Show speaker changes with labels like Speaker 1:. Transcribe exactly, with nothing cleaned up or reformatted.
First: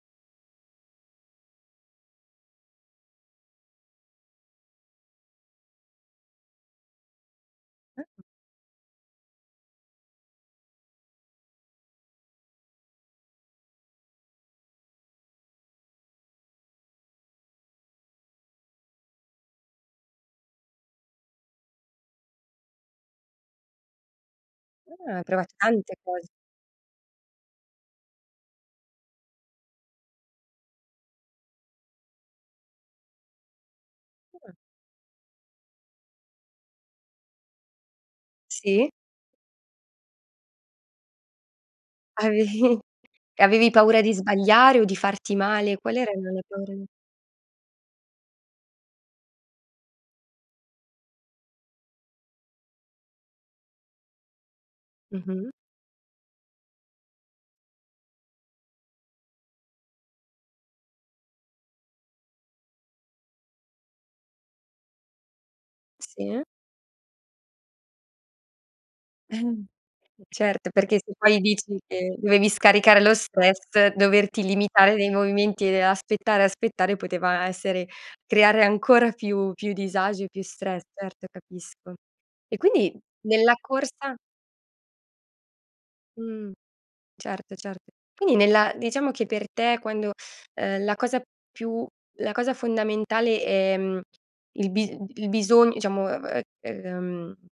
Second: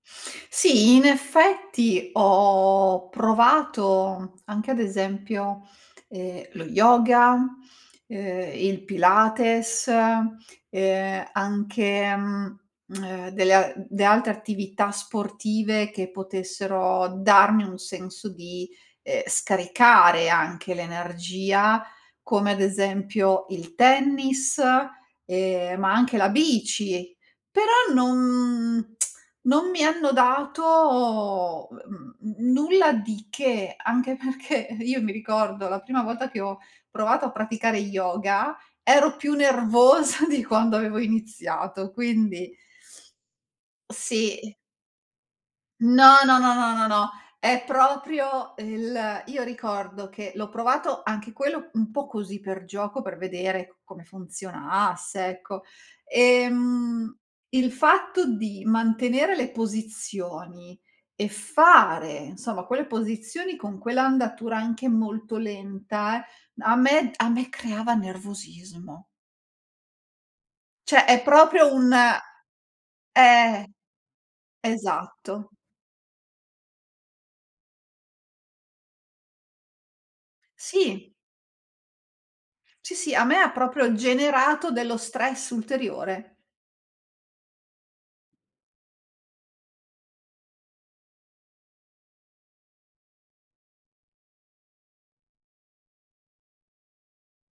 Speaker 1: Sì, in effetti, ho provato anche ad esempio, ehm, lo yoga,
Speaker 2: [unintelligible]
Speaker 1: ehm, il pilates, ehm, anche, mhmm, delle a dee altre attività sportive, che potessero darmi un senso di, ehm, scaricare anche l'energia, come ad esempio il tennis,
Speaker 2: Eh, hai provat
Speaker 1: ehm, ma
Speaker 2: tante
Speaker 1: anche
Speaker 2: cos
Speaker 1: la bici, però non non mi hanno dato ehm, mhmm, n nulla di che. Anche
Speaker 2: Mh.
Speaker 1: perché, io mi ricordo, la prima volta che ho provato a praticare yoga,
Speaker 2: Sì.
Speaker 1: ero più nervosa di quando avevo iniziato, quindi
Speaker 2: Avevi avevi paura di
Speaker 1: Sì.
Speaker 2: sbagliare, o di farti male, qual era
Speaker 1: No,
Speaker 2: l
Speaker 1: no,
Speaker 2: la
Speaker 1: no,
Speaker 2: paura
Speaker 1: no, no,
Speaker 2: lì.
Speaker 1: no, è proprio el io ricordo che l'ho provato, anche quello, un po' così per gioco, per vedere come funzionasse,
Speaker 2: Mh-mh.
Speaker 1: ecco. Ehm, il fatto di mantenere le posizioni e fare, nsoma, quelle posizioni con quell'andatura, anche molto lenta,
Speaker 2: Sì.
Speaker 1: a me a me creava nervosismo.
Speaker 2: Certo, perché
Speaker 1: ceh,
Speaker 2: se
Speaker 1: è
Speaker 2: poi
Speaker 1: proprio
Speaker 2: dici
Speaker 1: un
Speaker 2: che, dovevi scaricare lo stress,
Speaker 1: eh.
Speaker 2: doverti limitare nei
Speaker 1: Esatto.
Speaker 2: movimenti e aspettare, aspettare, poteva essere creare ancora più più disagi e più stress
Speaker 1: Sì.
Speaker 2: certo, capisco. E
Speaker 1: Sì,
Speaker 2: quindi,
Speaker 1: sì, a me ha
Speaker 2: nella
Speaker 1: proprio
Speaker 2: corsa
Speaker 1: generato dello stress ulteriore.
Speaker 2: Mh. Certo, cert quini nella diciamo che per te quando uhm, la cosa più la cosa fondamentale è, mhmm, il bis d il bisogn iciamo, ehm, ehm